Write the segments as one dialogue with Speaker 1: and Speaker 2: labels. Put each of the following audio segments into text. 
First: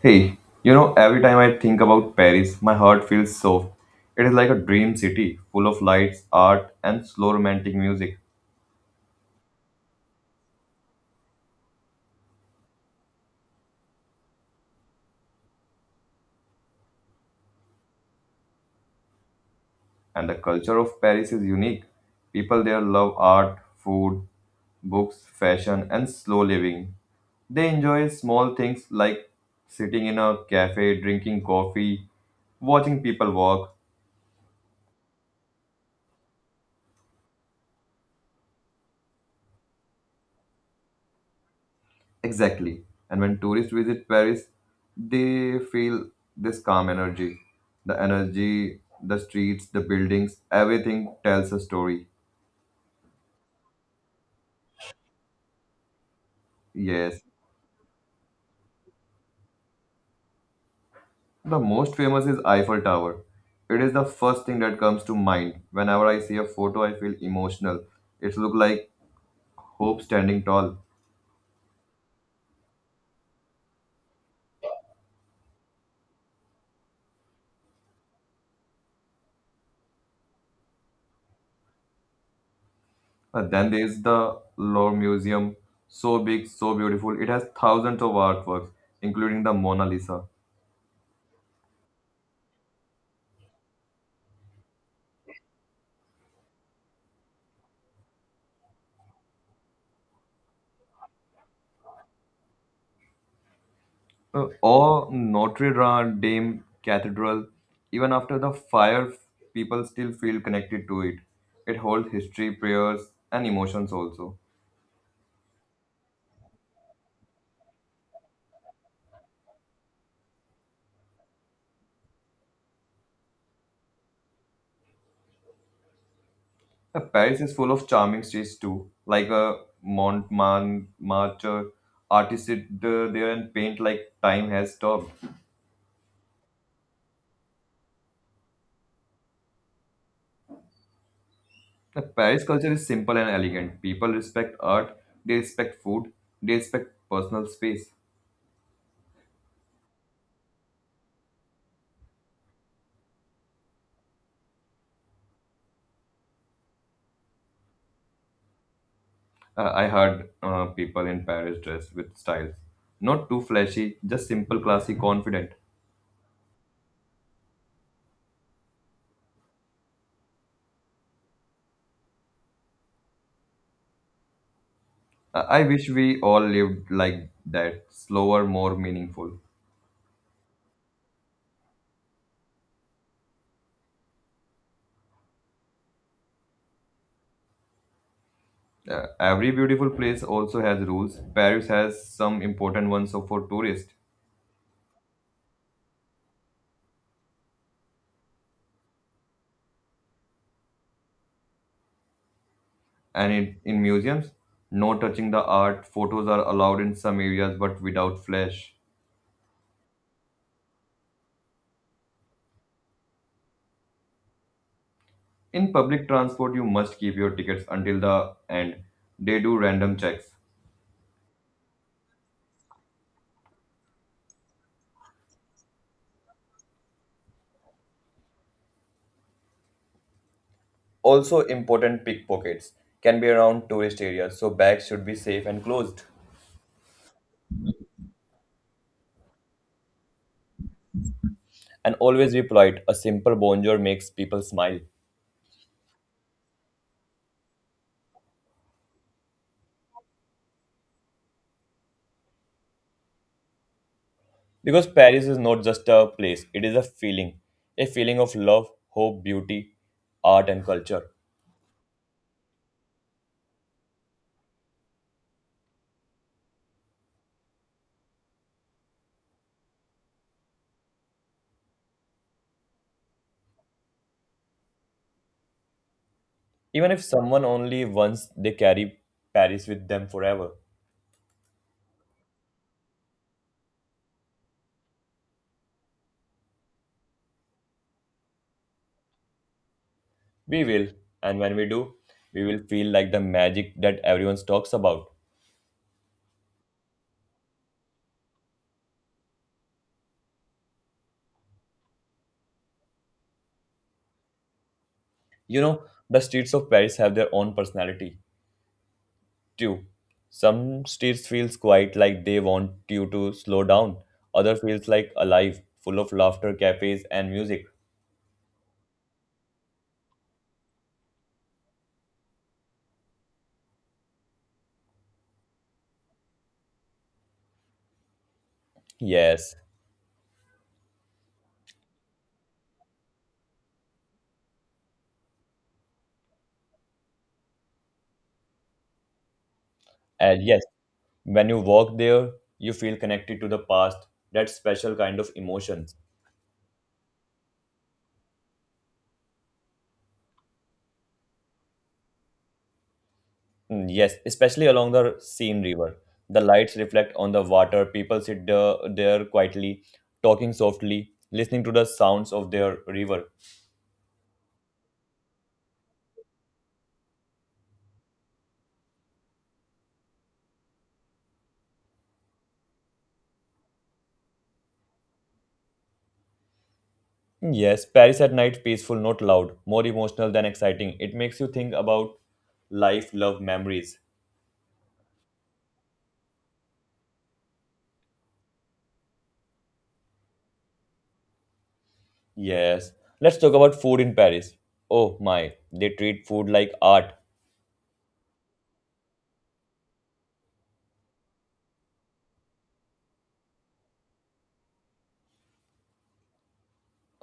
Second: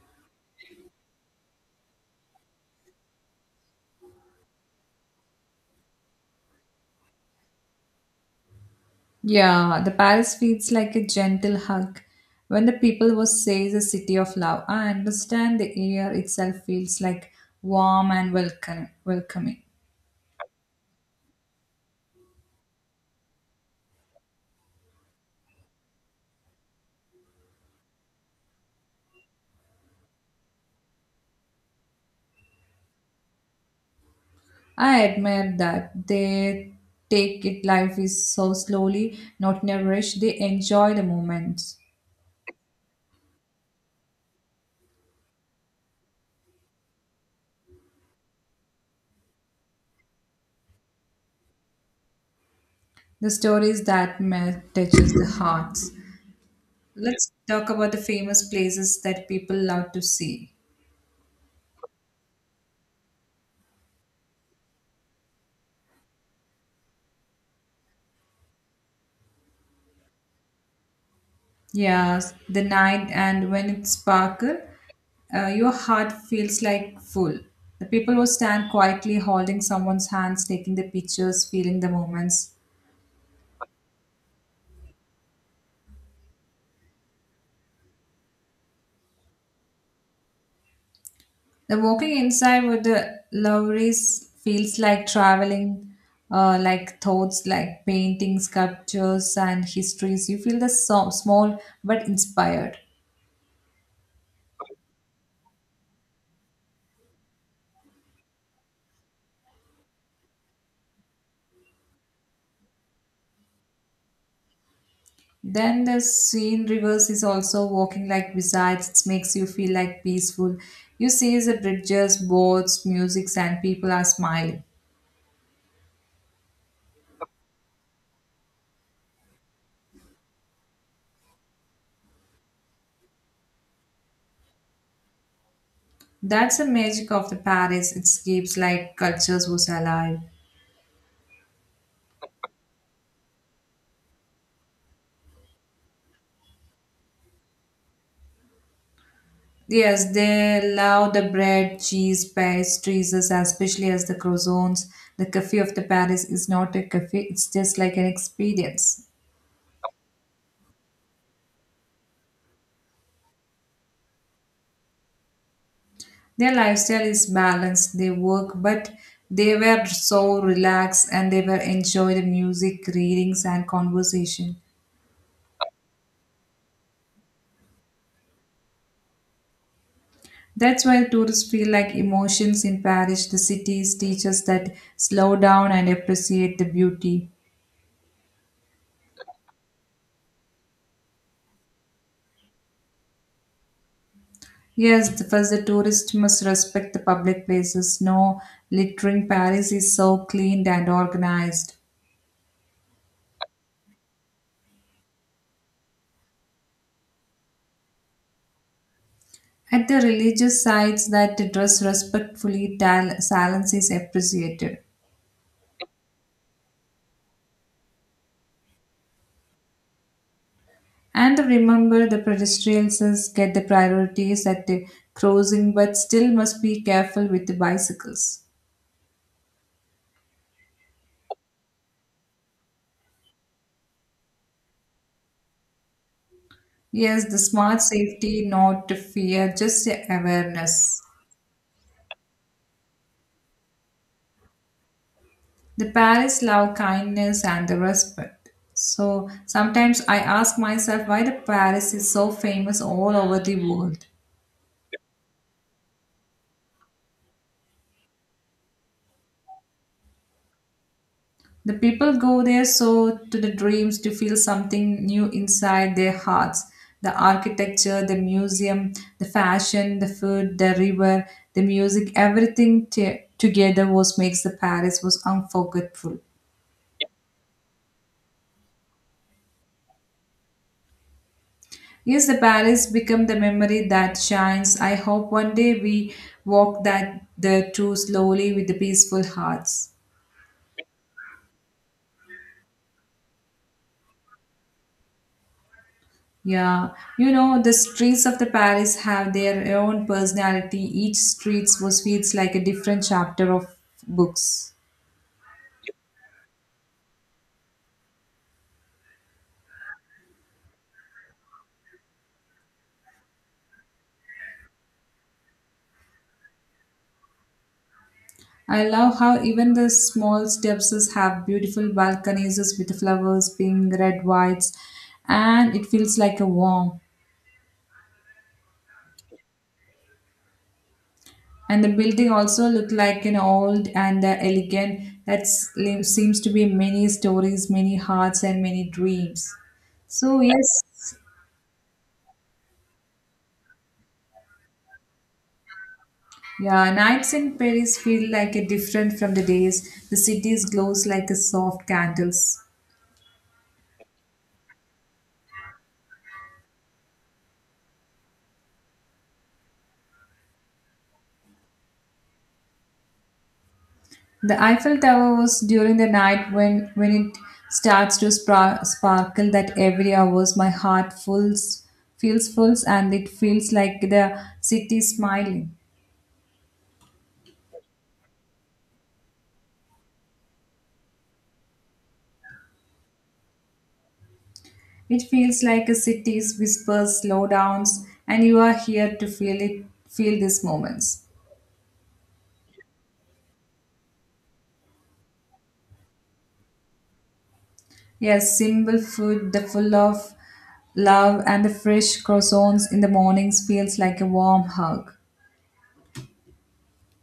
Speaker 1: Hey, you know, every time I think about Paris, my heart feels soft. It is like a dream city, full of lights, art, and slow romantic music.
Speaker 2: Yeah, the Paris feels like a gentle hug. When the people was says a city of love, I understand the air itself feels like warm and welcoming.
Speaker 1: And the culture of Paris is unique. People there love art, food, books, fashion, and slow living. They enjoy small things like sitting in a cafe, drinking coffee, watching people walk.
Speaker 2: I admire that they take it life is so slowly, not in a rush. They enjoy the moments,
Speaker 1: Exactly. And when tourists visit Paris, they feel this calm energy. The energy, the streets, the buildings, everything tells a story.
Speaker 2: the stories that touches the hearts.
Speaker 1: Yes.
Speaker 2: Let's talk about the famous places that people love to see.
Speaker 1: The most famous is Eiffel Tower. It is the first thing that comes to mind. Whenever I see a photo, I feel emotional. It looks like hope standing tall.
Speaker 2: Yes, the night and when it sparkle, your heart feels like full. The people will stand quietly holding someone's hands, taking the pictures, feeling the moments.
Speaker 1: But then there is the Louvre Museum. So big, so beautiful. It has thousands of artworks, including the Mona Lisa.
Speaker 2: The walking inside with the lorries feels like traveling, like thoughts, like paintings, sculptures, and histories. You feel the small but inspired.
Speaker 1: Or Notre Dame Cathedral, even after the fire, people still feel connected to it. It holds history, prayers, and emotions also.
Speaker 2: Then the scene reverse is also walking like wizards. It makes you feel like peaceful. You see the bridges, boats, music, and people are smiling.
Speaker 1: Paris is full of charming streets too, like a Montmartre artist there and paint like time has stopped.
Speaker 2: That's the magic of the Paris. It keeps like cultures was alive.
Speaker 1: The Paris culture is simple and elegant. People respect art, they respect food, they respect personal space.
Speaker 2: Yes, they love the bread, cheese, pastries, especially as the croissants. The cafe of the Paris is not a cafe. It's just like an experience.
Speaker 1: I heard people in Paris dress with styles. Not too flashy, just simple, classy, confident.
Speaker 2: Their lifestyle is balanced. They work, but they were so relaxed and they were enjoy the music, readings, and conversation.
Speaker 1: I wish we all lived like that, slower, more meaningful.
Speaker 2: That's why tourists feel like emotions in Paris. The cities teach us that slow down and appreciate the beauty.
Speaker 1: Every beautiful place also has rules. Paris has some important ones so for tourists.
Speaker 2: Yes, first the tourist must respect the public places. No littering. Paris is so cleaned and organized.
Speaker 1: And in museums, no touching the art, photos are allowed in some areas but without flash.
Speaker 2: At the religious sites that dress respectfully, silence is appreciated.
Speaker 1: In public transport, you must keep your tickets until the end. They do random checks.
Speaker 2: And remember, the pedestrians get the priorities at the crossing, but still must be careful with the bicycles.
Speaker 1: Also, important pickpockets can be around tourist areas, so bags should be safe and closed.
Speaker 2: Yes, the smart safety, not fear, just the awareness.
Speaker 1: And always be polite. A simple bonjour makes people smile.
Speaker 2: The parents love kindness and the respect. So sometimes I ask myself why the Paris is so famous all over the world.
Speaker 1: Because Paris is not just a place, it is a feeling. A feeling of love, hope, beauty, art, and culture.
Speaker 2: The people go there so to the dreams to feel something new inside their hearts. The architecture, the museum, the fashion, the food, the river, the music, everything together was makes the Paris was unforgettable.
Speaker 1: Even if someone only once, they carry Paris with them forever.
Speaker 2: Yes, the Paris become the memory that shines. I hope one day we walk that the two slowly with the peaceful hearts.
Speaker 1: We will, and when we do, we will feel like the magic that everyone talks about.
Speaker 2: Yeah, you know, the streets of the Paris have their own personality. Each street was feels like a different chapter of books.
Speaker 1: You know, the streets of Paris have their own personality. You. Some streets feels quiet like they want you to slow down. Other feels like alive, full of laughter, cafes and music.
Speaker 2: I love how even the small steps have beautiful balconies with flowers, pink, red, whites, and it feels like a warm.
Speaker 1: Yes.
Speaker 2: And the building also look like an old and elegant. That seems to be many stories, many hearts, and many dreams. So
Speaker 1: And yes,
Speaker 2: yes,
Speaker 1: when you walk there, you feel connected to the past, that special kind of emotions.
Speaker 2: yeah, nights in Paris feel like a different from the days. The cities glows like a soft candles.
Speaker 1: Mm, yes, especially along the Seine River. The lights reflect on the water. People sit there quietly, talking softly, listening to the sounds of their river.
Speaker 2: The Eiffel Tower was during the night when it starts to sparkle that every hours my heart fulls feels full and it feels like the city smiling.
Speaker 1: Yes, Paris at night, peaceful, not loud, more emotional than exciting. It makes you think about life, love, memories.
Speaker 2: It feels like a city's whispers, slowdowns, and you are here to feel these moments.
Speaker 1: Yes. Let's talk about food in Paris. Oh my, they treat food like art.
Speaker 2: Yes, simple food, the full of love, and the fresh croissants in the mornings feels like a warm hug.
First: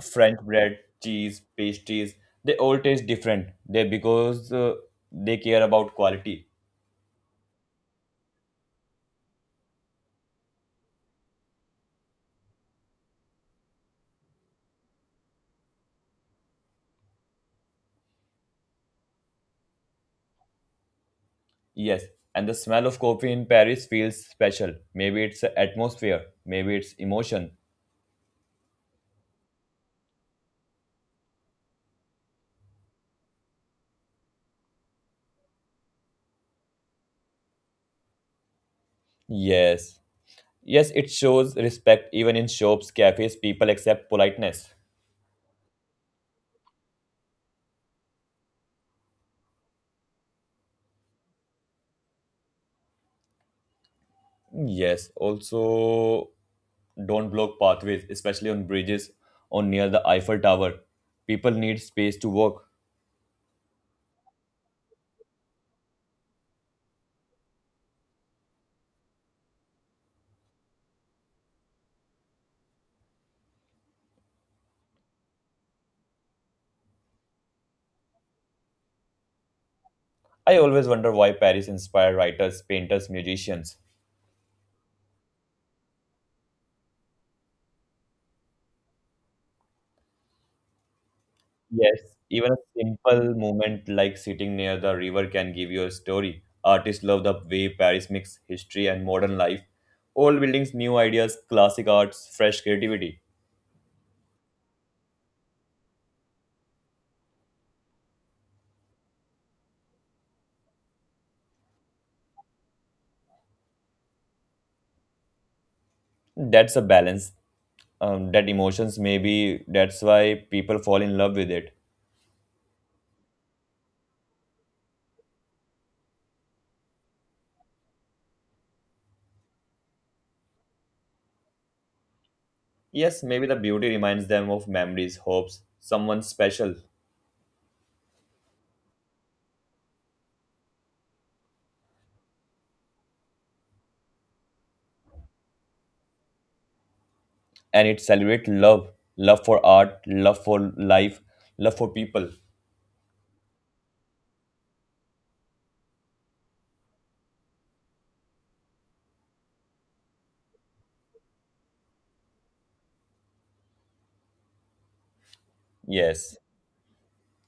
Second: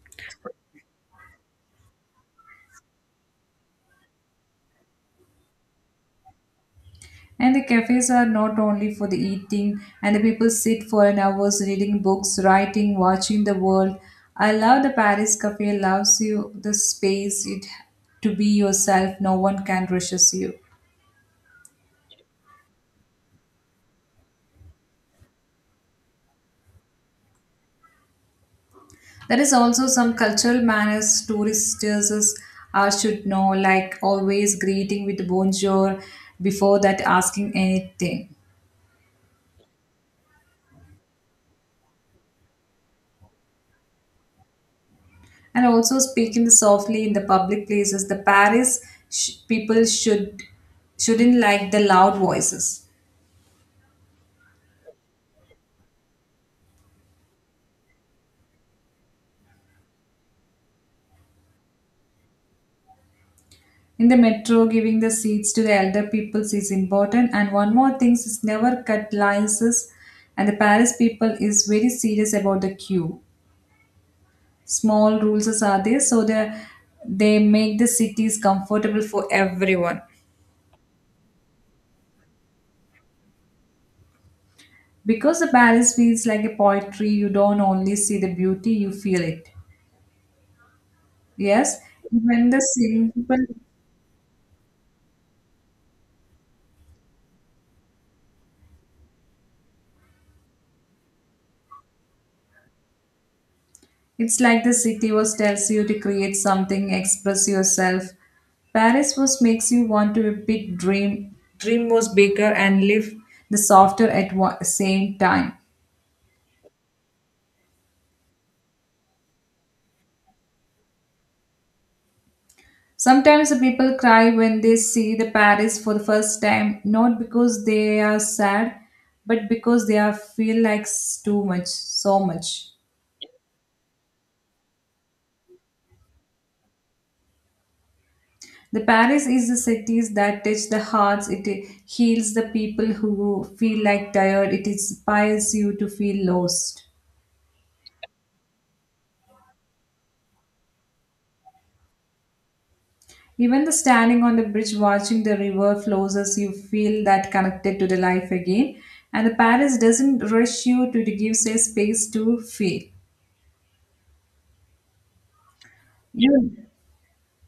Speaker 1: French bread, cheese, pastries, they all taste different. They because they care about quality.
Speaker 2: And the cafes are not only for the eating, and the people sit for an hours reading books, writing, watching the world. I love the Paris cafe allows you the space it to be yourself. No one can rushes you.
Speaker 1: Yes, and the smell of coffee in Paris feels special. Maybe it's the atmosphere, maybe it's emotion.
Speaker 2: There is also some cultural manners tourists should know, like always greeting with bonjour before that asking anything.
Speaker 1: Yes. Yes, it shows respect even in shops, cafes, people accept politeness.
Speaker 2: And also speaking softly in the public places, the Paris people shouldn't like the loud voices.
Speaker 1: Yes, also don't block pathways, especially on bridges or near the Eiffel Tower. People need space to walk.
Speaker 2: In the metro, giving the seats to the elder peoples is important. And one more thing is never cut lines. And the Paris people is very serious about the queue. Small rules are there, so they make the cities comfortable for everyone.
Speaker 1: I always wonder why Paris inspired writers, painters, musicians.
Speaker 2: Because the Paris feels like a poetry, you don't only see the beauty, you feel it. Yes,
Speaker 1: Yes,
Speaker 2: when
Speaker 1: even a
Speaker 2: the
Speaker 1: simple
Speaker 2: simple,
Speaker 1: moment like sitting near the river can give you a story. Artists love the way Paris mixes history and modern life. Old buildings, new ideas, classic arts, fresh creativity.
Speaker 2: it's like the city was tells you to create something, express yourself. Paris was makes you want to big dream. Dream was bigger and live the softer at same time.
Speaker 1: That's a balance. That emotions maybe that's why people fall in love with it.
Speaker 2: Sometimes the people cry when they see the Paris for the first time, not because they are sad, but because they are feel like too much, so much.
Speaker 1: Yes, maybe the beauty reminds them of memories, hopes, someone special,
Speaker 2: The Paris is the cities that touch the hearts. It heals the people who feel like tired. It inspires you to feel lost.
Speaker 1: and it celebrates love, love for art, love for life, love for people.
Speaker 2: Even the standing on the bridge watching the river flows as you feel that connected to the life again. And the Paris doesn't rush you to give say space to feel.
Speaker 1: Yes,
Speaker 2: You,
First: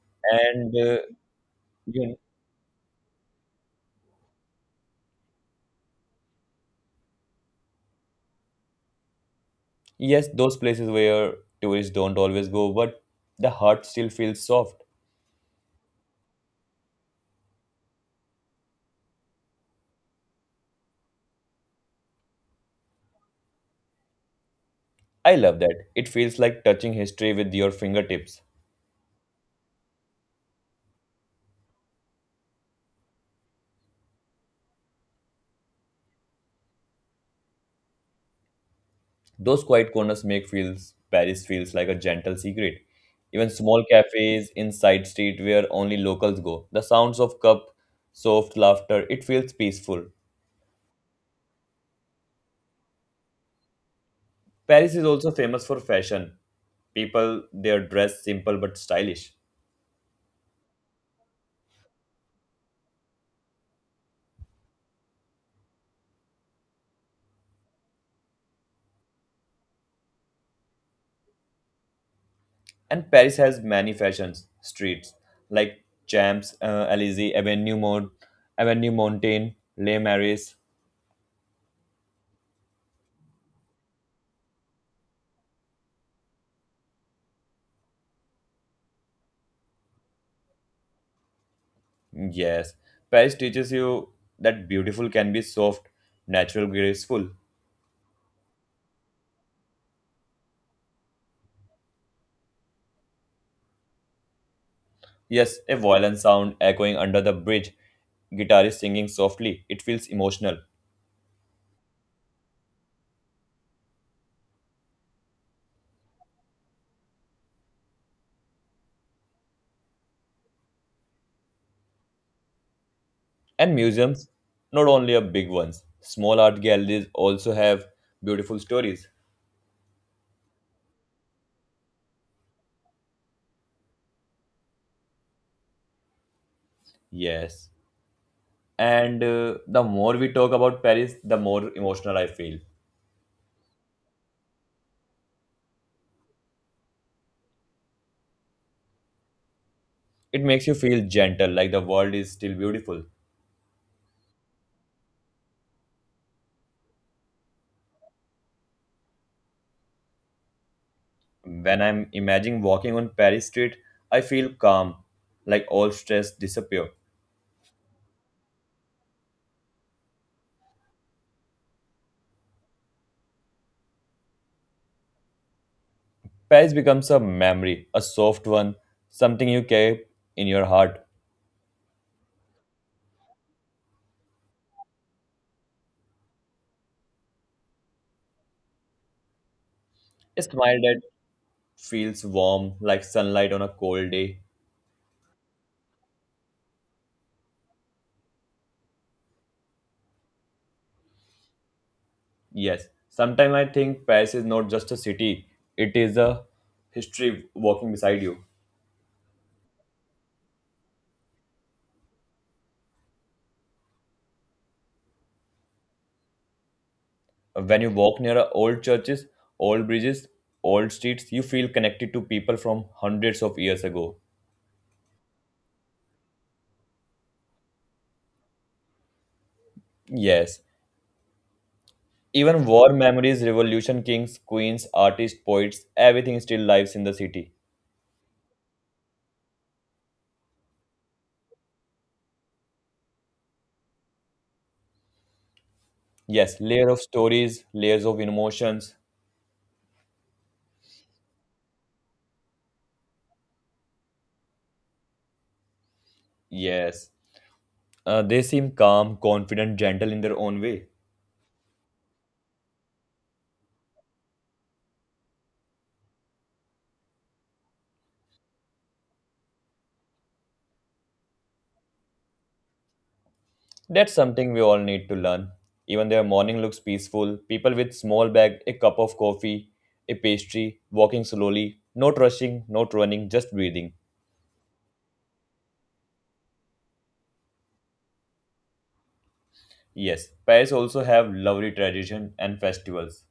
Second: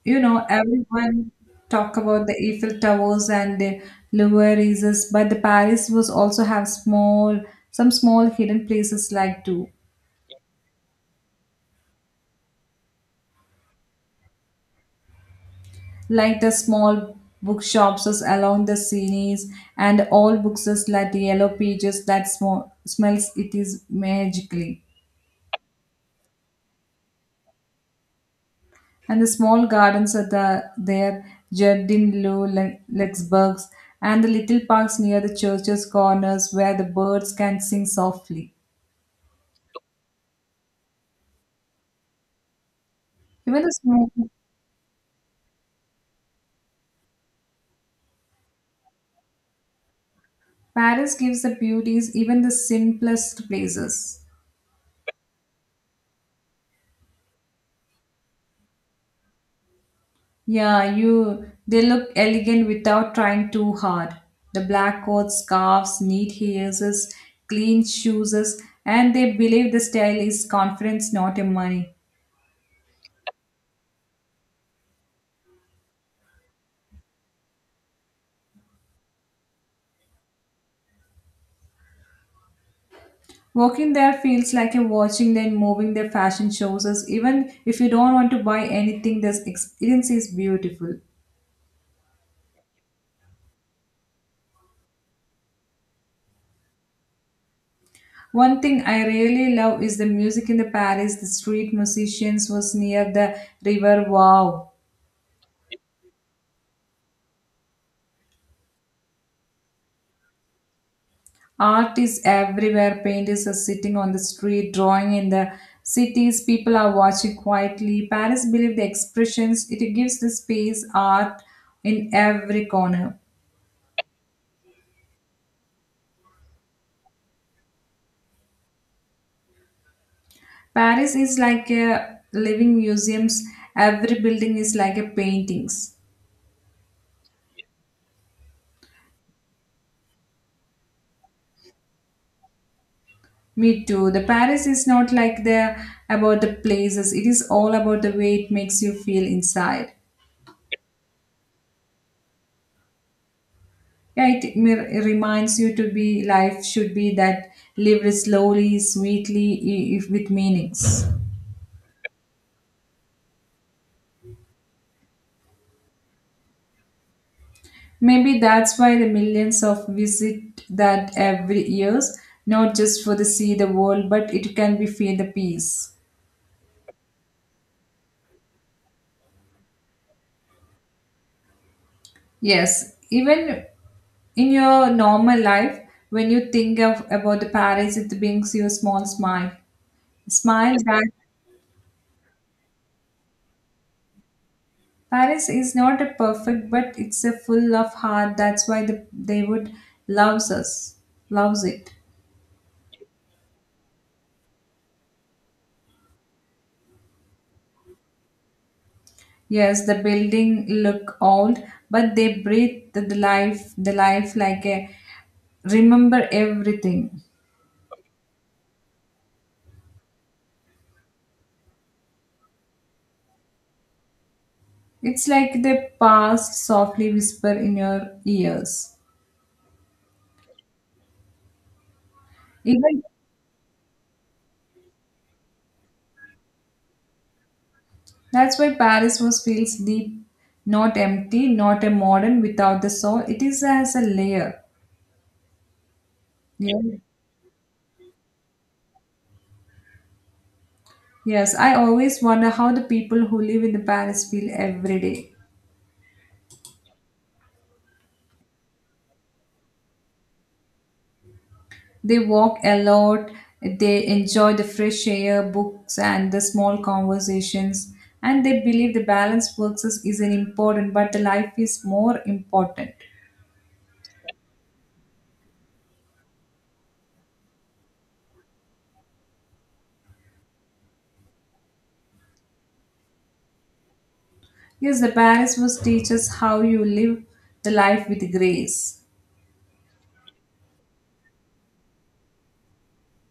Speaker 2: you know,
Speaker 1: and
Speaker 2: everyone talk
Speaker 1: you,
Speaker 2: about the Eiffel Towers and the Louvre is, but the Paris was also have small, some small hidden places like too.
Speaker 1: yes, those places where tourists don't always go, but the heart still feels soft.
Speaker 2: Like the small bookshops along the scenes and all books is like the yellow pages that smells it is magically
Speaker 1: I love that. It feels like touching history with your fingertips.
Speaker 2: and the small gardens are the there jardin lou lexburgs and the little parks near the church's corners where the birds can sing softly
Speaker 1: Those quiet corners make feels Paris feels like a gentle secret. Even
Speaker 2: even the
Speaker 1: small
Speaker 2: small
Speaker 1: cafes in side street where only locals go. The sounds of cup, soft laughter, it feels peaceful.
Speaker 2: Paris gives the beauties even the simplest places.
Speaker 1: Paris is also famous for fashion. People their dress simple but stylish.
Speaker 2: Yeah, you they look elegant without trying too hard. The black coats, scarves, neat heels, clean shoes, and they believe the style is confidence, not in money.
Speaker 1: And Paris has many fashions streets like Champs, Elysee, Avenue Montaigne, Les Maris.
Speaker 2: Walking there feels like you're watching them moving their fashion shows. Even if you don't want to buy anything, this experience is beautiful.
Speaker 1: Yes, Paris teaches you that beautiful can be soft, natural, graceful.
Speaker 2: One thing I really love is the music in the Paris. The street musicians was near the river. Wow,
Speaker 1: Yes, a violent sound echoing under the bridge, guitarist singing softly. It feels emotional.
Speaker 2: art is everywhere. Painters are sitting on the street, drawing in the cities. People are watching quietly. Paris believe the expressions it gives the space art in every corner.
Speaker 1: And museums, not only are big ones, small art galleries also have beautiful stories.
Speaker 2: Paris is like a living museums. Every building is like a paintings.
Speaker 1: Yes. And the more we talk about Paris, the more emotional I feel.
Speaker 2: Me too. The Paris is not like the about the places. It is all about the way it makes you feel inside.
Speaker 1: It makes you feel gentle, like the world is still beautiful.
Speaker 2: Yeah, it reminds you to be life should be that lived slowly, sweetly, if with meanings.
Speaker 1: When I'm imagining walking on Paris street, I feel calm, like all stress disappear.
Speaker 2: Maybe that's why the millions of visit that every years, not just for the see the world, but it can be feel the peace.
Speaker 1: Paris becomes a memory, a soft one, something you carry in your heart.
Speaker 2: Yes, even in your normal life, when you think of about the Paris, it brings you a small smile,
Speaker 1: A
Speaker 2: smile
Speaker 1: smile that
Speaker 2: that
Speaker 1: feels warm, like sunlight on a cold day.
Speaker 2: Paris is not a perfect, but it's a full of heart. That's why they would loves us, loves it.
Speaker 1: Yes, sometimes I think Paris is not just a city, it is a history walking beside you.
Speaker 2: Yes, the building look old, but they breathe the life like a remember everything.
Speaker 1: When you walk near a old churches, old bridges, old streets, you feel connected to people from hundreds of years ago.
Speaker 2: It's like the past softly whisper in your ears.
Speaker 1: Yes, even war
Speaker 2: Even
Speaker 1: memories, revolution kings, queens, artists, poets, everything still lives in the city.
Speaker 2: that's why Paris was feels deep, not empty, not a modern without the soul. It is as a layer.
Speaker 1: Yes, layer
Speaker 2: Yeah.
Speaker 1: of stories, layers of emotions.
Speaker 2: Yes, I always wonder how the people who live in the Paris feel every day.
Speaker 1: Yes. They seem calm, confident, gentle in their own way.
Speaker 2: They walk a lot, they enjoy the fresh air, books, and the small conversations, and they believe the balanced works is an important, but the life is more important.
Speaker 1: That's something we all need to learn. Even their morning looks peaceful. People with small bag, a cup of coffee, a pastry, walking slowly, not rushing, not running, just breathing.
Speaker 2: Yes, the Paris was teach us how you live the life with grace.
Speaker 1: Yes, Paris also have lovely tradition and festivals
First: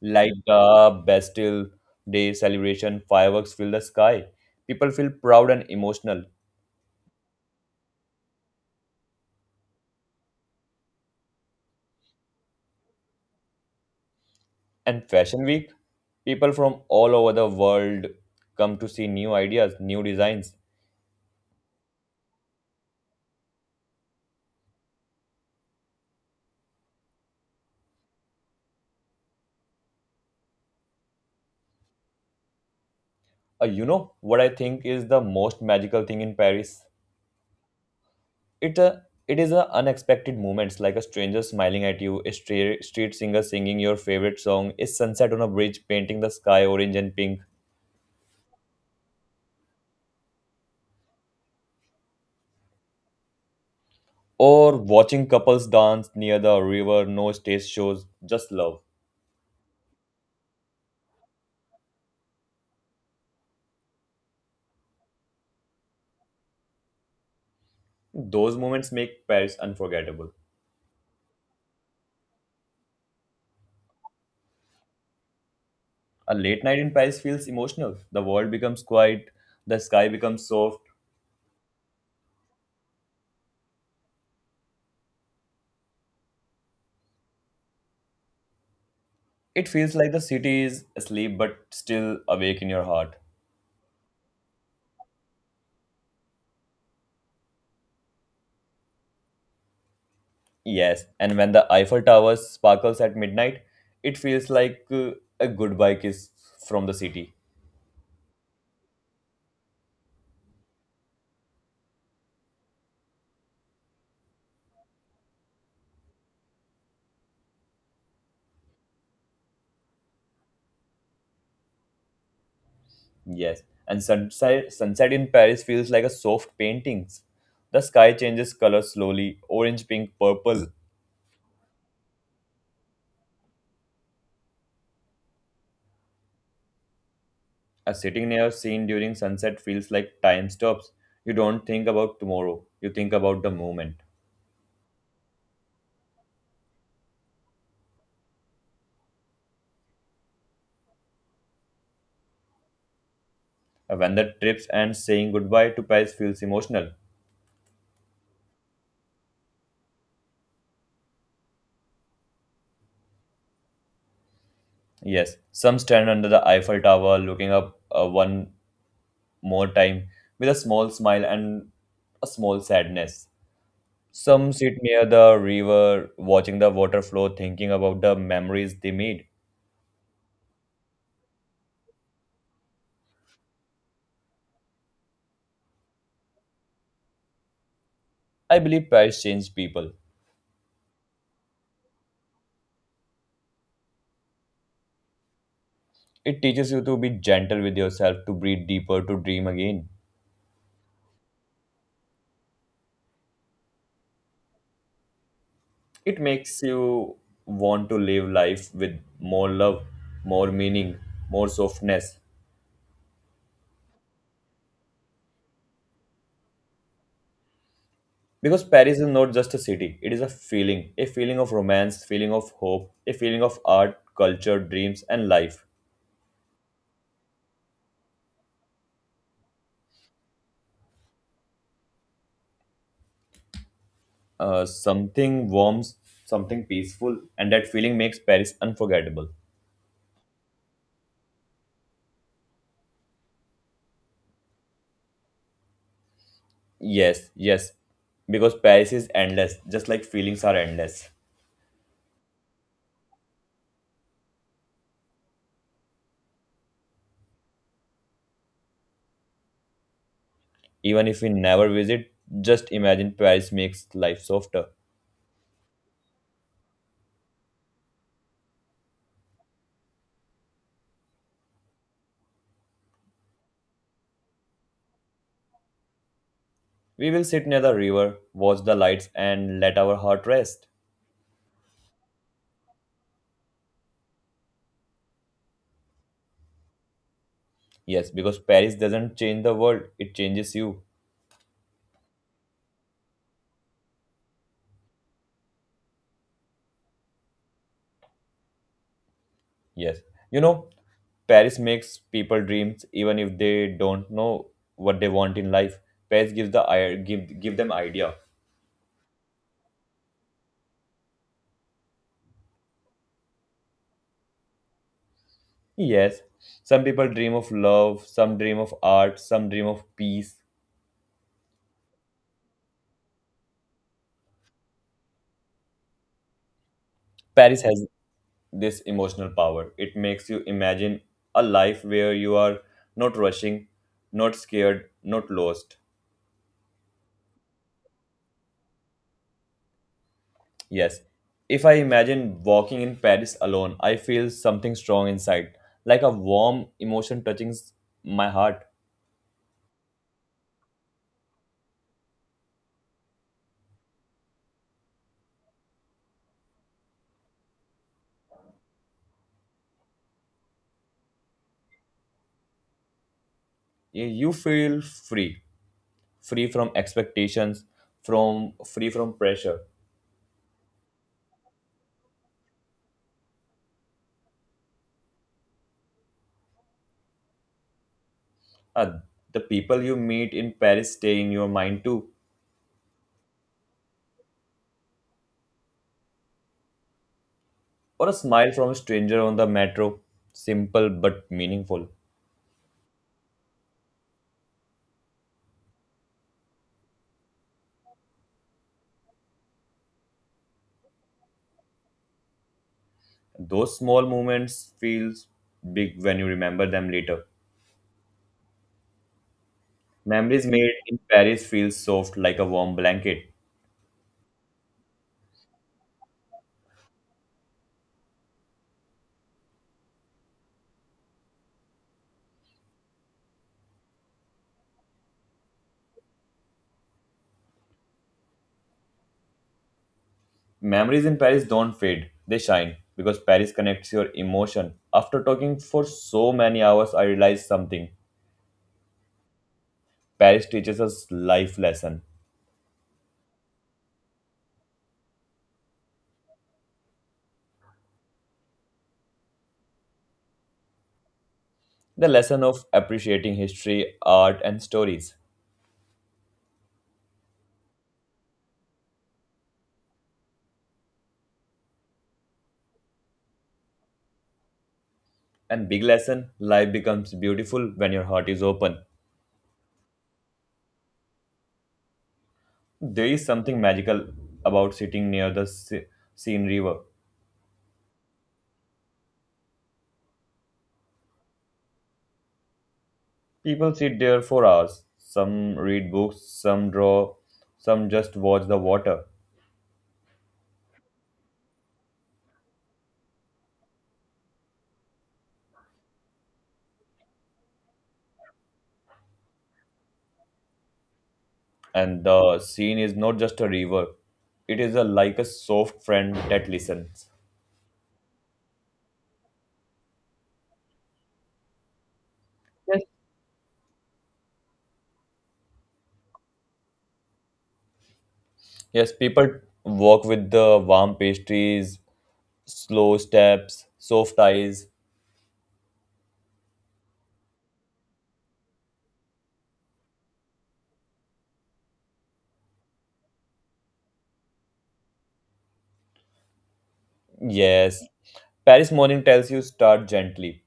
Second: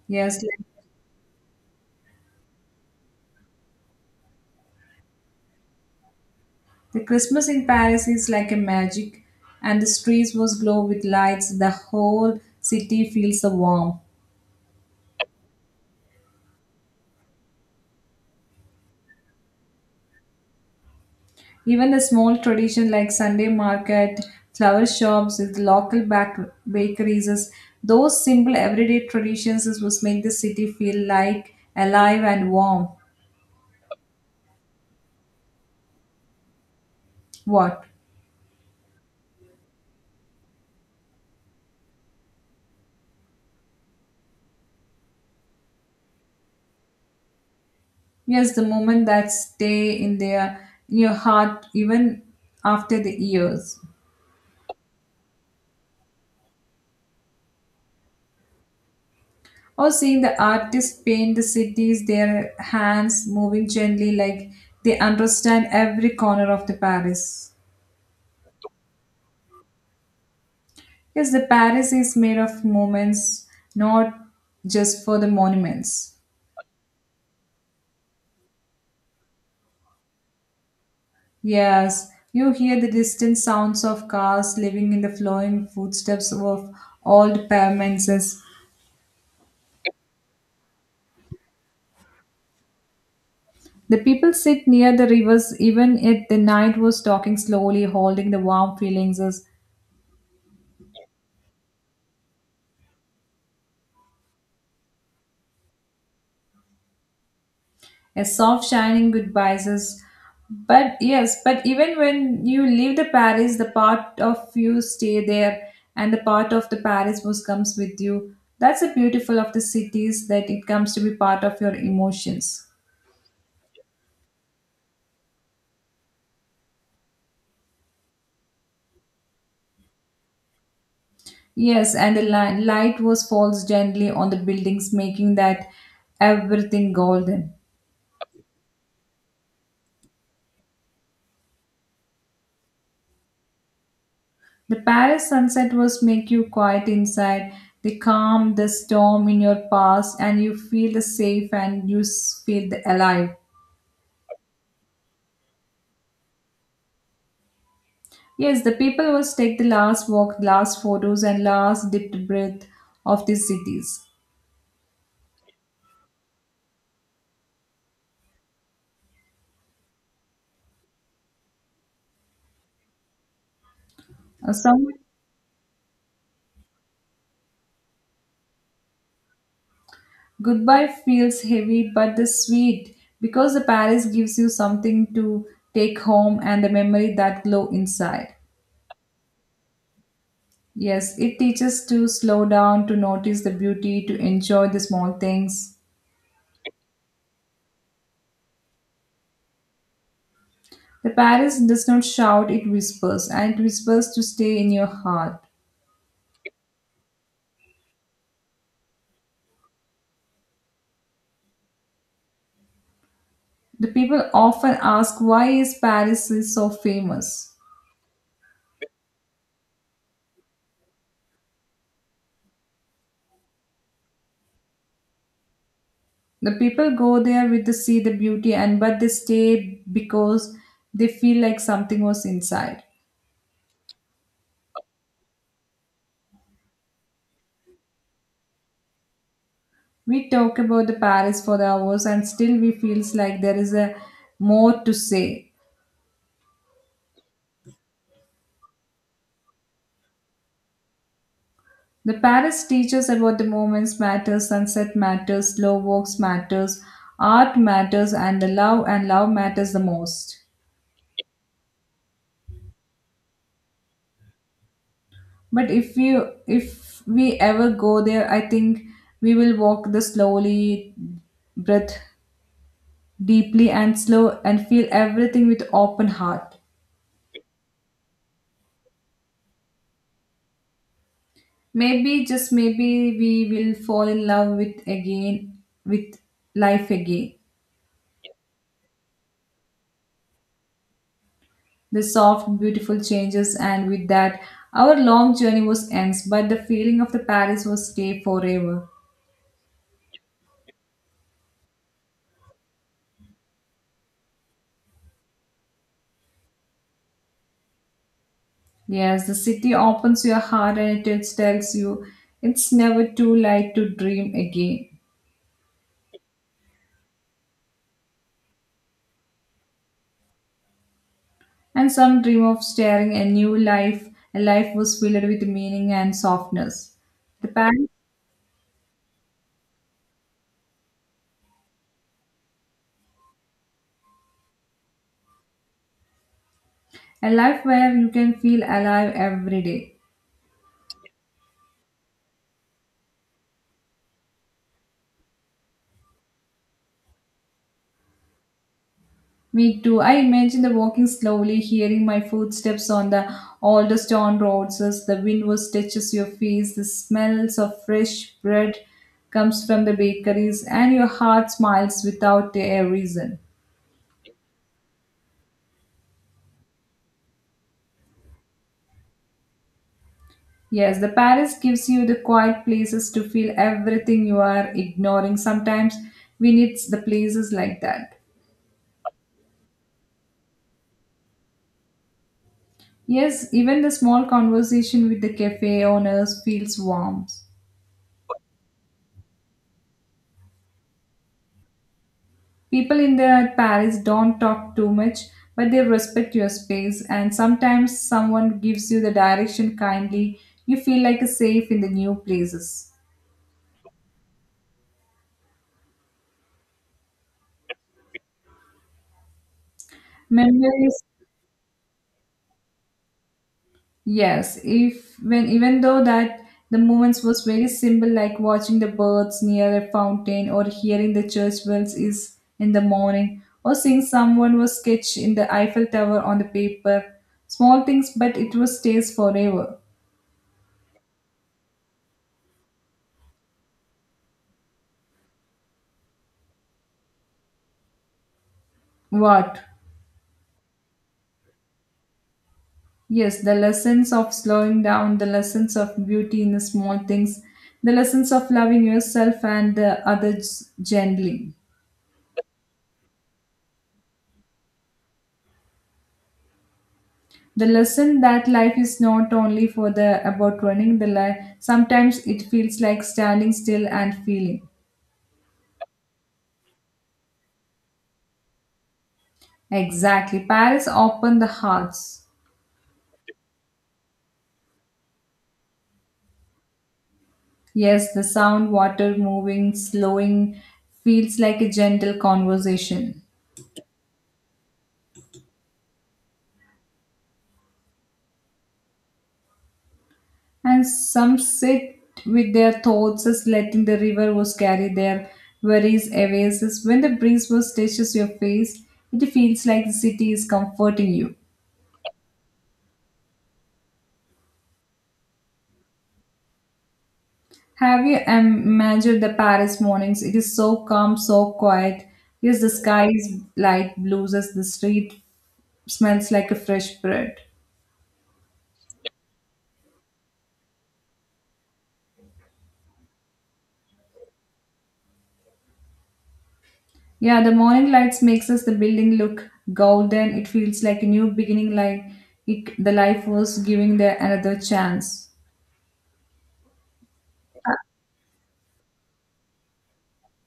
Speaker 1: like
Speaker 2: Yes, like-
Speaker 1: the Bastille Day celebration, fireworks fill the sky. People feel proud and emotional.
Speaker 2: the Christmas in Paris is like a magic, and the streets was glow with lights. The whole city feels the warmth.
Speaker 1: And Fashion Week, people from all over the world come to see new ideas, new designs.
Speaker 2: Even the small tradition like Sunday market, flower shops, with local bakeries, is- those simple everyday traditions is what make the city feel like alive and warm.
Speaker 1: You know what I think is the most magical thing in Paris?
Speaker 2: What?
Speaker 1: It it is unexpected moments like a stranger smiling at you, street singer singing your favorite song, a sunset on a bridge painting the sky orange and pink,
Speaker 2: Yes, the moment that stay in their in your heart even after the years.
Speaker 1: or watching couples dance near the river. No stage shows, just love.
Speaker 2: Or seeing the artists paint the cities, their hands moving gently like they understand every corner of the Paris.
Speaker 1: Those moments make Paris unforgettable.
Speaker 2: Yes, the Paris is made of moments, not just for the monuments.
Speaker 1: A late night in Paris feels emotional. The world becomes quiet, the sky becomes soft.
Speaker 2: Yes, you hear the distant sounds of cars living in the flowing footsteps of old pavements.
Speaker 1: It feels like the city is asleep but still awake in your heart.
Speaker 2: The people sit near the rivers even if the night was talking slowly, holding the warm feelings.
Speaker 1: Yes, and when the Eiffel Tower sparkles at midnight, it feels like a goodbye kiss from the city.
Speaker 2: A soft, shining goodbye says, but yes, but even when you leave the Paris, the part of you stay there, and the part of the Paris was comes with you. That's the beautiful of the cities that it comes to be part of your emotions.
Speaker 1: Yes, and sunset in Paris feels like a soft paintings. The sky changes color slowly, orange, pink, purple.
Speaker 2: Yes, and the light was falls gently on the buildings, making that everything golden.
Speaker 1: A sitting near scene during sunset feels like time stops. You don't think about tomorrow, you think about the moment.
Speaker 2: The Paris sunset was make you quiet inside. They calm the storm in your past, and you feel the safe and you feel the alive.
Speaker 1: When the trips and saying goodbye to Paris feels emotional.
Speaker 2: Yes, the people must take the last walk, last photos, and last deep breath of these cities.
Speaker 1: Yes, some stand under the Eiffel Tower looking up, one more time with a small smile and a small sadness. Some sit
Speaker 2: Some
Speaker 1: near the river, watching the water flow, thinking about the memories they made.
Speaker 2: goodbye feels heavy, but the sweet because the Paris gives you something to take home and the memory that glow inside.
Speaker 1: I believe Paris changed people.
Speaker 2: Yes, it teaches to slow down, to notice the beauty, to enjoy the small things.
Speaker 1: It teaches you to be gentle with yourself, to breathe deeper, to dream again.
Speaker 2: The Paris does not shout; it whispers, and it whispers to stay in your heart.
Speaker 1: It makes you want to live life with more love, more meaning, more softness.
Speaker 2: The people often ask why is Paris is so famous.
Speaker 1: Because Paris is not just a city, it is a feeling of romance, feeling of hope, a feeling of art, culture, dreams, and life.
Speaker 2: The people go there with to see the beauty and but they stay because they feel like something was inside.
Speaker 1: Something warm, something peaceful, and that feeling makes Paris unforgettable.
Speaker 2: We talk about the Paris for the hours and still we feels like there is a more to say.
Speaker 1: Yes, because Paris is endless, just like feelings are endless.
Speaker 2: The Paris teaches about the moments matters, sunset matters, slow walks matters, art matters and the love and love matters the most.
Speaker 1: Even if we never visit, just imagine Paris makes life softer.
Speaker 2: But if we ever go there, I think we will walk the slowly breath deeply and slow and feel everything with open heart.
Speaker 1: We will sit near the river, watch the lights, and let our heart rest.
Speaker 2: Maybe just maybe we will fall in love with life again.
Speaker 1: Yes, because Paris doesn't change the world, it changes you.
Speaker 2: The soft beautiful changes, and with that our long journey was ends, but the feeling of the paris was stay forever.
Speaker 1: Yes. You know, Paris makes people dreams even if they don't know what they want in life. Paris gives the I- give give them idea.
Speaker 2: Yes, the city opens your heart and it tells you it's never too late to dream again.
Speaker 1: Yes, some people dream of love, some dream of art, some dream of peace.
Speaker 2: And some dream of starting a new life, a life was filled with meaning and softness. The
Speaker 1: Paris has
Speaker 2: Paris
Speaker 1: this emotional power. It makes you imagine a life where you are not rushing, not scared, not lost.
Speaker 2: A life where you can feel alive every day.
Speaker 1: Yes, if I imagine walking in Paris alone, I feel something strong inside, like a warm emotion touching my heart.
Speaker 2: Me too. I imagine the walking slowly, hearing my footsteps on the old stone roads as the wind was touches your face, the smells of fresh bread comes from the bakeries, and your heart smiles without a reason.
Speaker 1: You feel free, free from expectations, from free from pressure.
Speaker 2: Yes, the Paris gives you the quiet places to feel everything you are ignoring. Sometimes we need the places like that.
Speaker 1: Uh, the people you meet in Paris stay in your mind too,
Speaker 2: Yes, even the small conversation with the cafe owners feels warm.
Speaker 1: or a smile from a stranger on the metro. Simple but meaningful.
Speaker 2: People in the Paris don't talk too much, but they respect your space, and sometimes someone gives you the direction kindly. You feel like safe in the new places.
Speaker 1: Those small moments feel big when you remember them later. Memories made in
Speaker 2: Memories,
Speaker 1: Paris feel soft like a warm blanket.
Speaker 2: yes. If when Even though that the moments was very simple, like watching the birds near a fountain or hearing the church bells is in the morning, or seeing someone was sketched in the Eiffel Tower on the paper. Small things, but it was stays forever.
Speaker 1: Memories in Paris don't fade, they shine because Paris connects your emotion. After talking for so many hours, I realized something.
Speaker 2: What?
Speaker 1: Paris teaches us life lesson.
Speaker 2: Yes, the lessons of slowing down, the lessons of beauty in the small things, the lessons of loving yourself and the others gently.
Speaker 1: The lesson of appreciating history, art and stories.
Speaker 2: The lesson that life is not only for the about running the life. Sometimes it feels like standing still and feeling.
Speaker 1: And big lesson life becomes beautiful when your heart is open.
Speaker 2: Exactly. Paris opened the hearts.
Speaker 1: There is something magical about sitting near the Seine River.
Speaker 2: Yes, the sound, water moving, slowing feels like a gentle conversation.
Speaker 1: People sit there for hours. Some read books, some draw, some just watch the water.
Speaker 2: And some sit with their thoughts as letting the river was carry their worries away. As when the breeze was touches your face, it feels like the city is comforting you.
Speaker 1: And the Seine is not just a river, it is a, like a soft friend that listens.
Speaker 2: Have you imagined the Paris mornings? It is so calm, so quiet. Yes, the sky is light blues as the street smells like a fresh bread.
Speaker 1: Yes, people walk with the warm pastries, slow steps, soft eyes.
Speaker 2: Yeah, the morning lights makes us the building look golden. It feels like a new beginning, like it, the life was giving the another chance.
Speaker 1: Yes, Paris Morning tells you start gently.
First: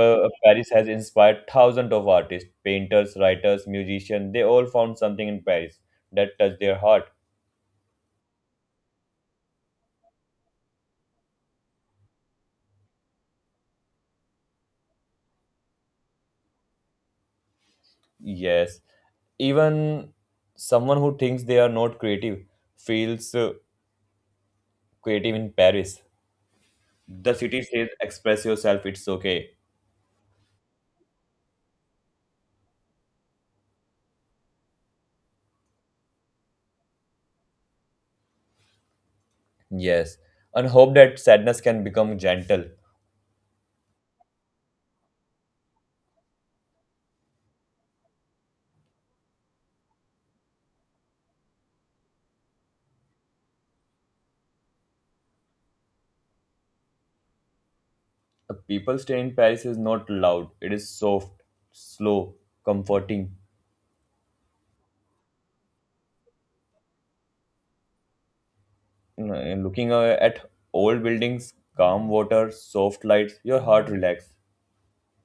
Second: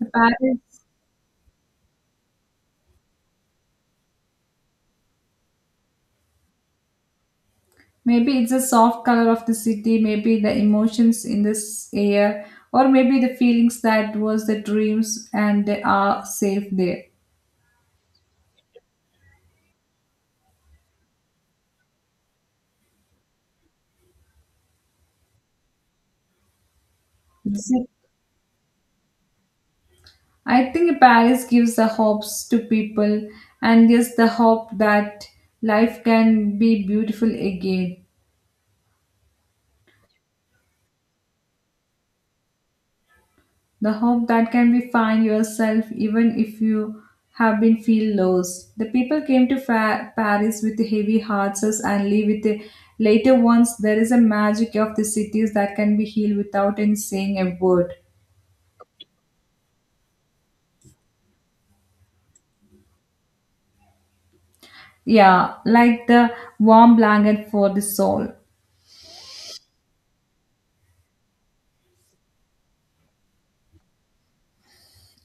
Speaker 2: The
Speaker 1: Paris
Speaker 2: Paris
Speaker 1: has inspired thousands of artists, painters, writers, musicians. They all found something in Paris that touched their heart.
Speaker 2: Maybe it's the soft color of the city, maybe the emotions in this air, or maybe the feelings that was the dreams and they are safe there.
Speaker 1: Yes, even someone who thinks they are not creative feels creative in Paris. The city
Speaker 2: That's
Speaker 1: says, express yourself, it's okay.
Speaker 2: I think Paris gives the hopes to people, and yes the hope that life can be beautiful again.
Speaker 1: Yes, and hope that sadness can become gentle.
Speaker 2: The hope that can be find yourself even if you have been feel lost. The people came to Paris with heavy hearts and leave with the later ones. There is a magic of the cities that can be healed without any saying a word.
Speaker 1: The people stay in Paris is not loud, it is soft, slow, comforting.
Speaker 2: Yeah, like the warm blanket for the soul.
Speaker 1: Looking at old buildings, calm water, soft lights, your heart relax.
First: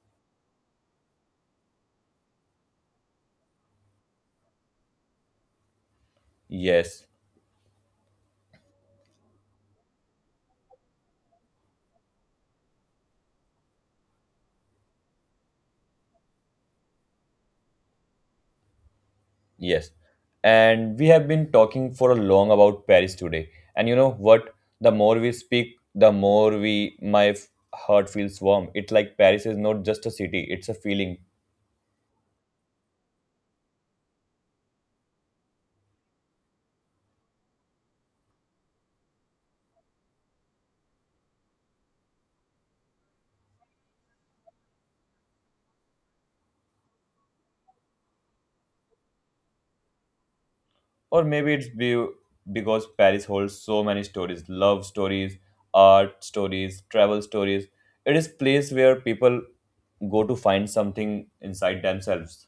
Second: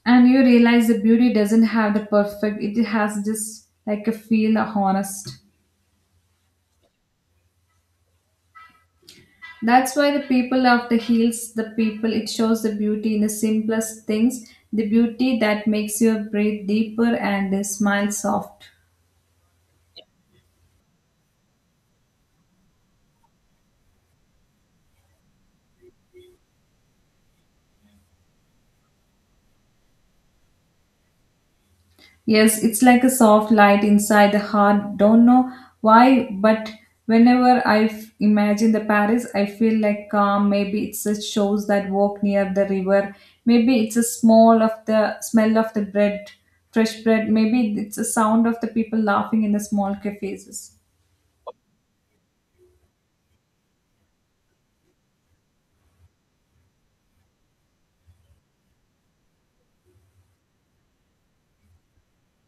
Speaker 2: And you realize the beauty doesn't have the perfect, it has just like a feel honest.
Speaker 1: Yes,
Speaker 2: That's why the people of the hills, the people, it shows the beauty in the simplest things, the beauty that makes you breathe deeper and smile soft.
Speaker 1: yes. And we have been talking for a long about Paris today. And you know what? The more we speak, the more we my f- heart feels warm. It's like Paris is not just a city; it's a feeling.
Speaker 2: Yes, it's like a soft light inside the heart. Don't know why, but whenever I imagine the Paris, I feel like calm. Maybe it's the shows that walk near the river. Maybe it's a smell of the bread, fresh bread. Maybe it's the sound of the people laughing in the small cafes.
Speaker 1: Or maybe it's because Paris holds so many stories: love stories, art stories, travel stories. It is place where people go to find something inside themselves.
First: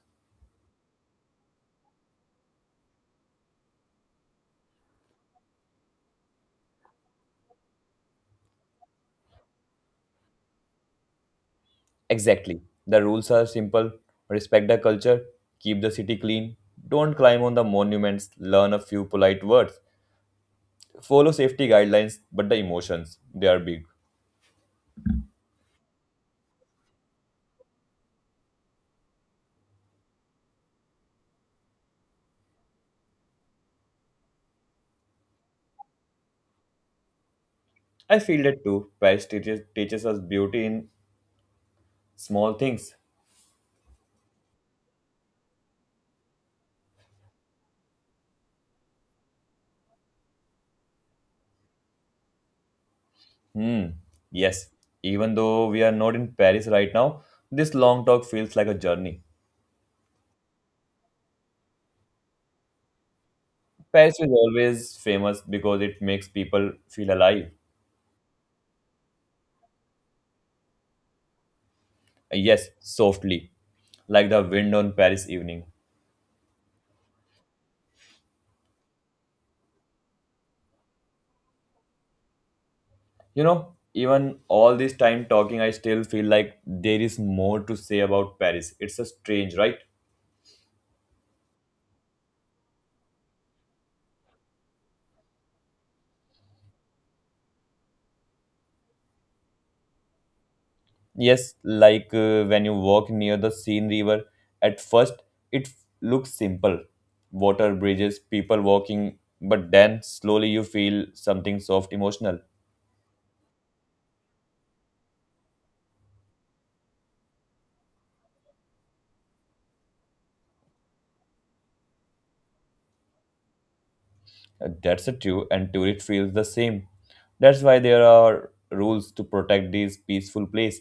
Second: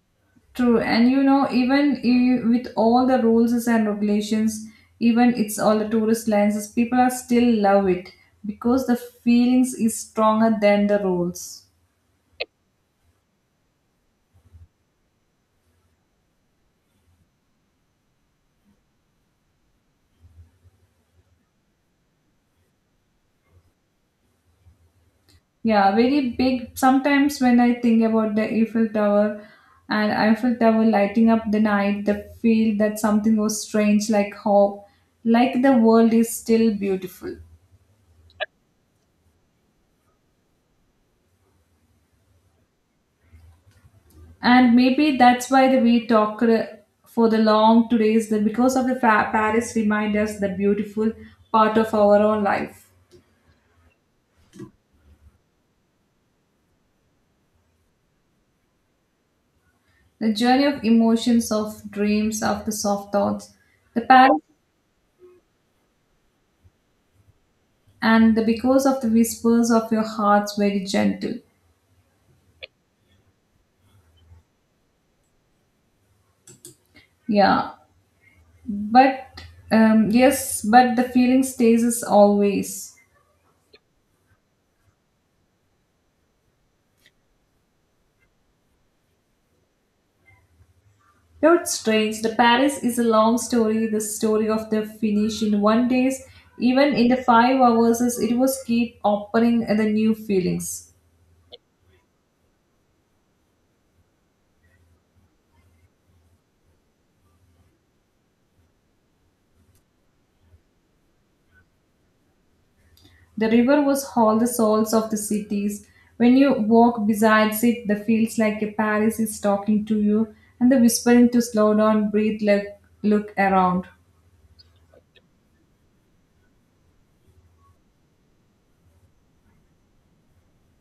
Speaker 2: True, and even with all the rules and regulations, even it's all the tourist lenses, people are still love it because the feelings is stronger than the rules.
Speaker 1: Exactly. The rules are simple respect the culture, keep the city clean, don't climb on the monuments, learn a few polite words, follow safety guidelines, but the emotions, they are big.
Speaker 2: Yeah, very big. Sometimes when I think about the Eiffel Tower lighting up the night, the feel that something was strange, like hope, like the world is still beautiful.
Speaker 1: I feel that too. Paris teaches us beauty in small things.
Speaker 2: And maybe that's why the we talk for the long todays, that because of the Paris remind us the beautiful part of our own life.
Speaker 1: Hmm, yes. Even though we are not in Paris right now, this long talk feels like a journey.
Speaker 2: The journey of emotions of dreams of the soft thoughts. The
Speaker 1: Paris is
Speaker 2: paris
Speaker 1: always famous because it makes people feel alive.
Speaker 2: and the because of the whispers of your hearts very gentle.
Speaker 1: Yes, softly, like the wind on Paris evening.
Speaker 2: Yeah, but yes, but the feeling stays as always.
Speaker 1: You know, even all this time talking, I still feel like there is more to say about Paris. It's a strange, right?
Speaker 2: Not strange, the Paris is a long story, the story of the finish in one days, even in the 5 hours as it was keep opening the new feelings.
Speaker 1: Yes, like when you walk near the Seine River, at first it looks simple water, bridges, people walking, but then slowly you feel something soft emotional.
Speaker 2: The river was all the souls of the cities. When you walk besides it, the feels like a Paris is talking to you and the whispering to slow down, breathe, look, look around.
Speaker 1: That's a true, and tourist feels the same. That's why there are rules to protect this peaceful place.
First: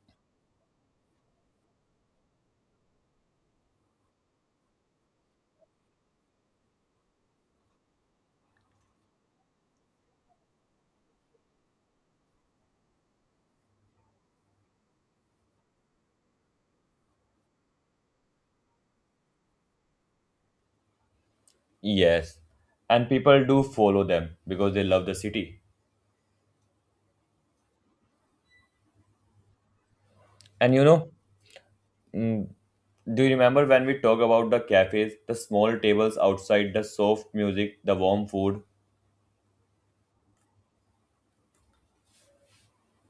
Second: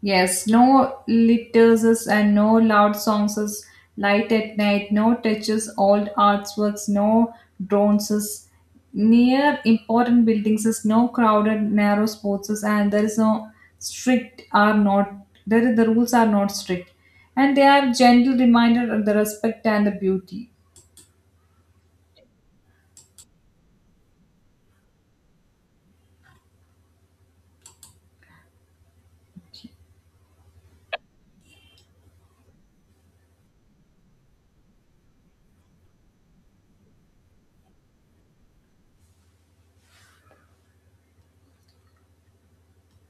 Speaker 2: Yes, no litters and no loud songs, is light at night, no touches, old artworks, no drones, is near important buildings, is no crowded, narrow spots, is and there is no strict are not there is, the rules are not strict, and they are gentle reminder of the respect and the beauty.
Speaker 1: Yes, and people do follow them because they love the city. And you know, Mm, do you remember when we talk about the cafes, the small tables outside, the soft music, the warm food?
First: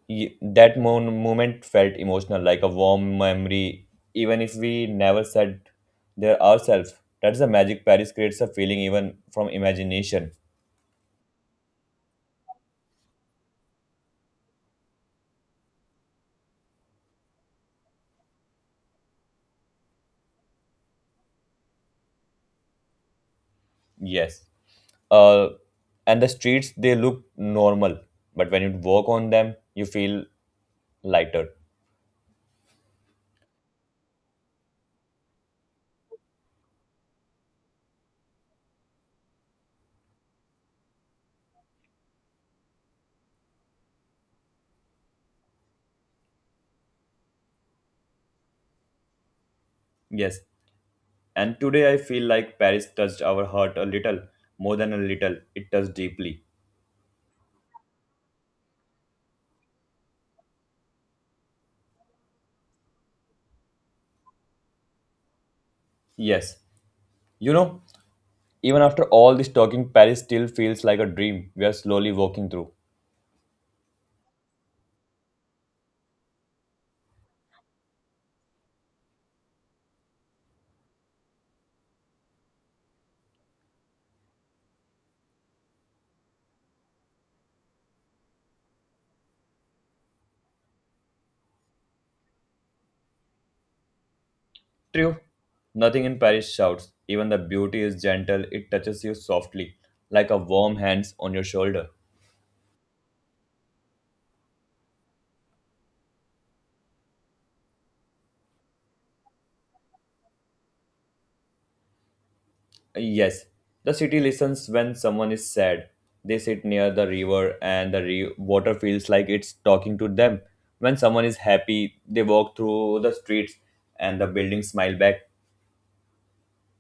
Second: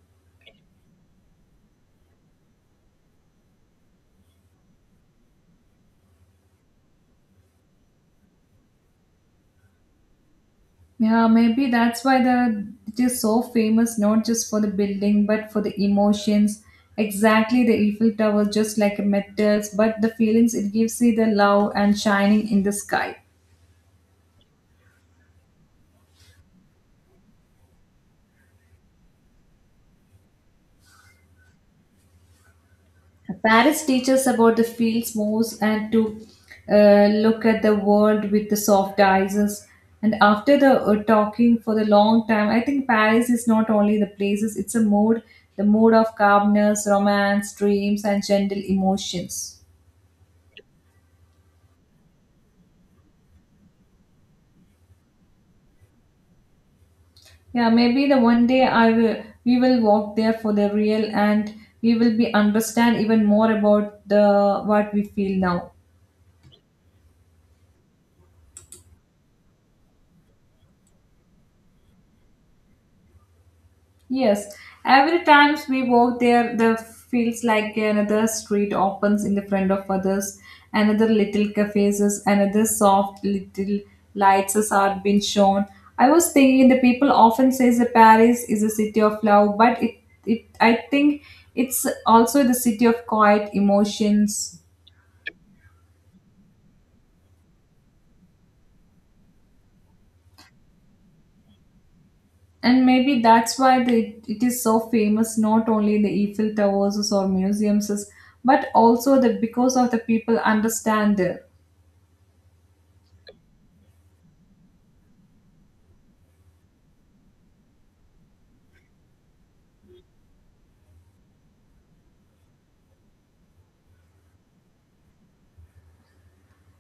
Speaker 1: Y- That moment felt emotional, like a warm memory, even if we never said there ourselves. That's the magic Paris creates a feeling even from imagination.
Speaker 2: Yeah, maybe that's why the it is so famous not just for the building but for the emotions. Exactly, the Eiffel Tower just like a metals, but the feelings it gives you the love and shining in the sky.
Speaker 1: Yes. Uh, and the streets, they look normal, but when you walk on them, you feel lighter.
Speaker 2: Paris teaches about the fields moves and to look at the world with the soft eyes. And after the talking for the long time, I think Paris is not only the places; it's a mood, the mood of calmness, romance, dreams, and gentle emotions.
Speaker 1: Yes. And today I feel like Paris touched our heart a little, more than a little, it touched deeply.
Speaker 2: Yeah, maybe the one day I will we will walk there for the real, and we will be understand even more about the what we feel now.
Speaker 1: Yes. You know, even after all this talking, Paris still feels like a dream we are slowly walking through.
Speaker 2: Yes, every times we walk there, the feels like another street opens in the front of others, another little cafes, another soft little lights as are being shown. I was thinking the people often says that Paris is a city of love, but it I think it's also the city of quiet emotions.
Speaker 1: True. Nothing in Paris shouts. Even the beauty is gentle, it touches you softly, like a warm hands on your shoulder.
Speaker 2: And maybe that's why it is so famous, not only the Eiffel Towers or museums, but also the because of the people understand it.
Speaker 1: Yes, the city listens when someone is sad. They sit near the river, and the water feels like it's talking to them. When someone is happy, they walk through the streets, and the buildings smile back.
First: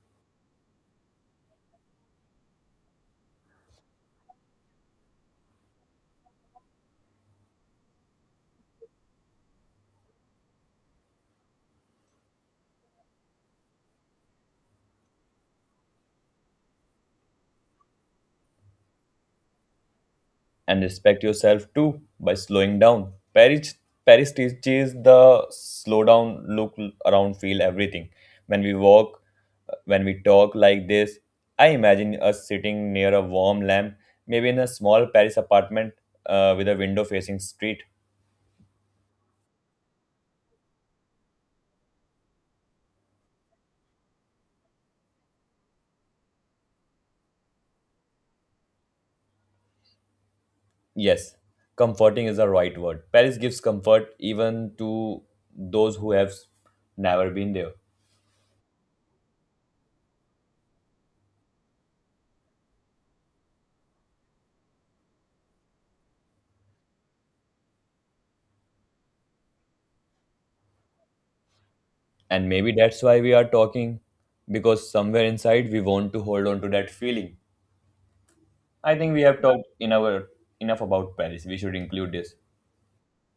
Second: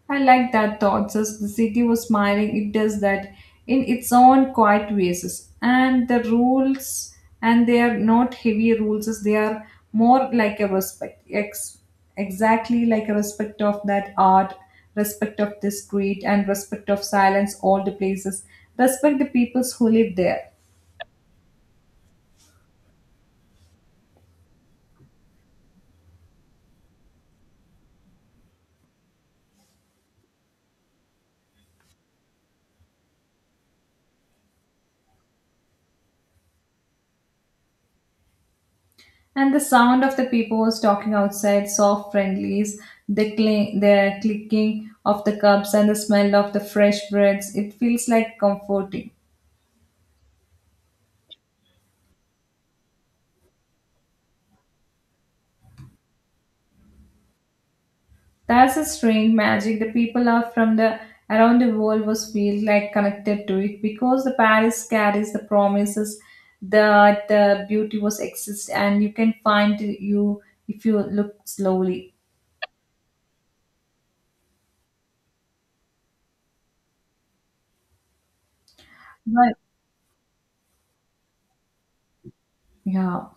Speaker 2: I like that thought. Just the city was smiling. It does that in its own quiet ways. And the rules, and they are not heavy rules, is they are more like a respect, exactly like a respect of that art, respect of this street, and respect of silence, all the places. Respect the peoples who live there.
Speaker 1: And respect yourself too by slowing down. Paris teaches the slow down, look around, feel everything. When we walk, when we talk like this, I imagine us sitting near a warm lamp, maybe in a small Paris apartment with a window facing street.
Speaker 2: And the sound of the peepers talking outside, soft friendlies, the clicking of the cups, and the smell of the fresh breads. It feels like comforting.
Speaker 1: Yes, comforting is the right word. Paris gives comfort even to those who have never been there.
Speaker 2: That's a strange magic. The people are from the around the world was feel like connected to it because the Paris carries the promises that the beauty was exist and you can find you if you look slowly.
Speaker 1: And maybe that's why we are talking because somewhere inside we want to hold on to that feeling. I think we have
Speaker 2: But
Speaker 1: talked in our enough about Paris. We should include this.
Speaker 2: yeah.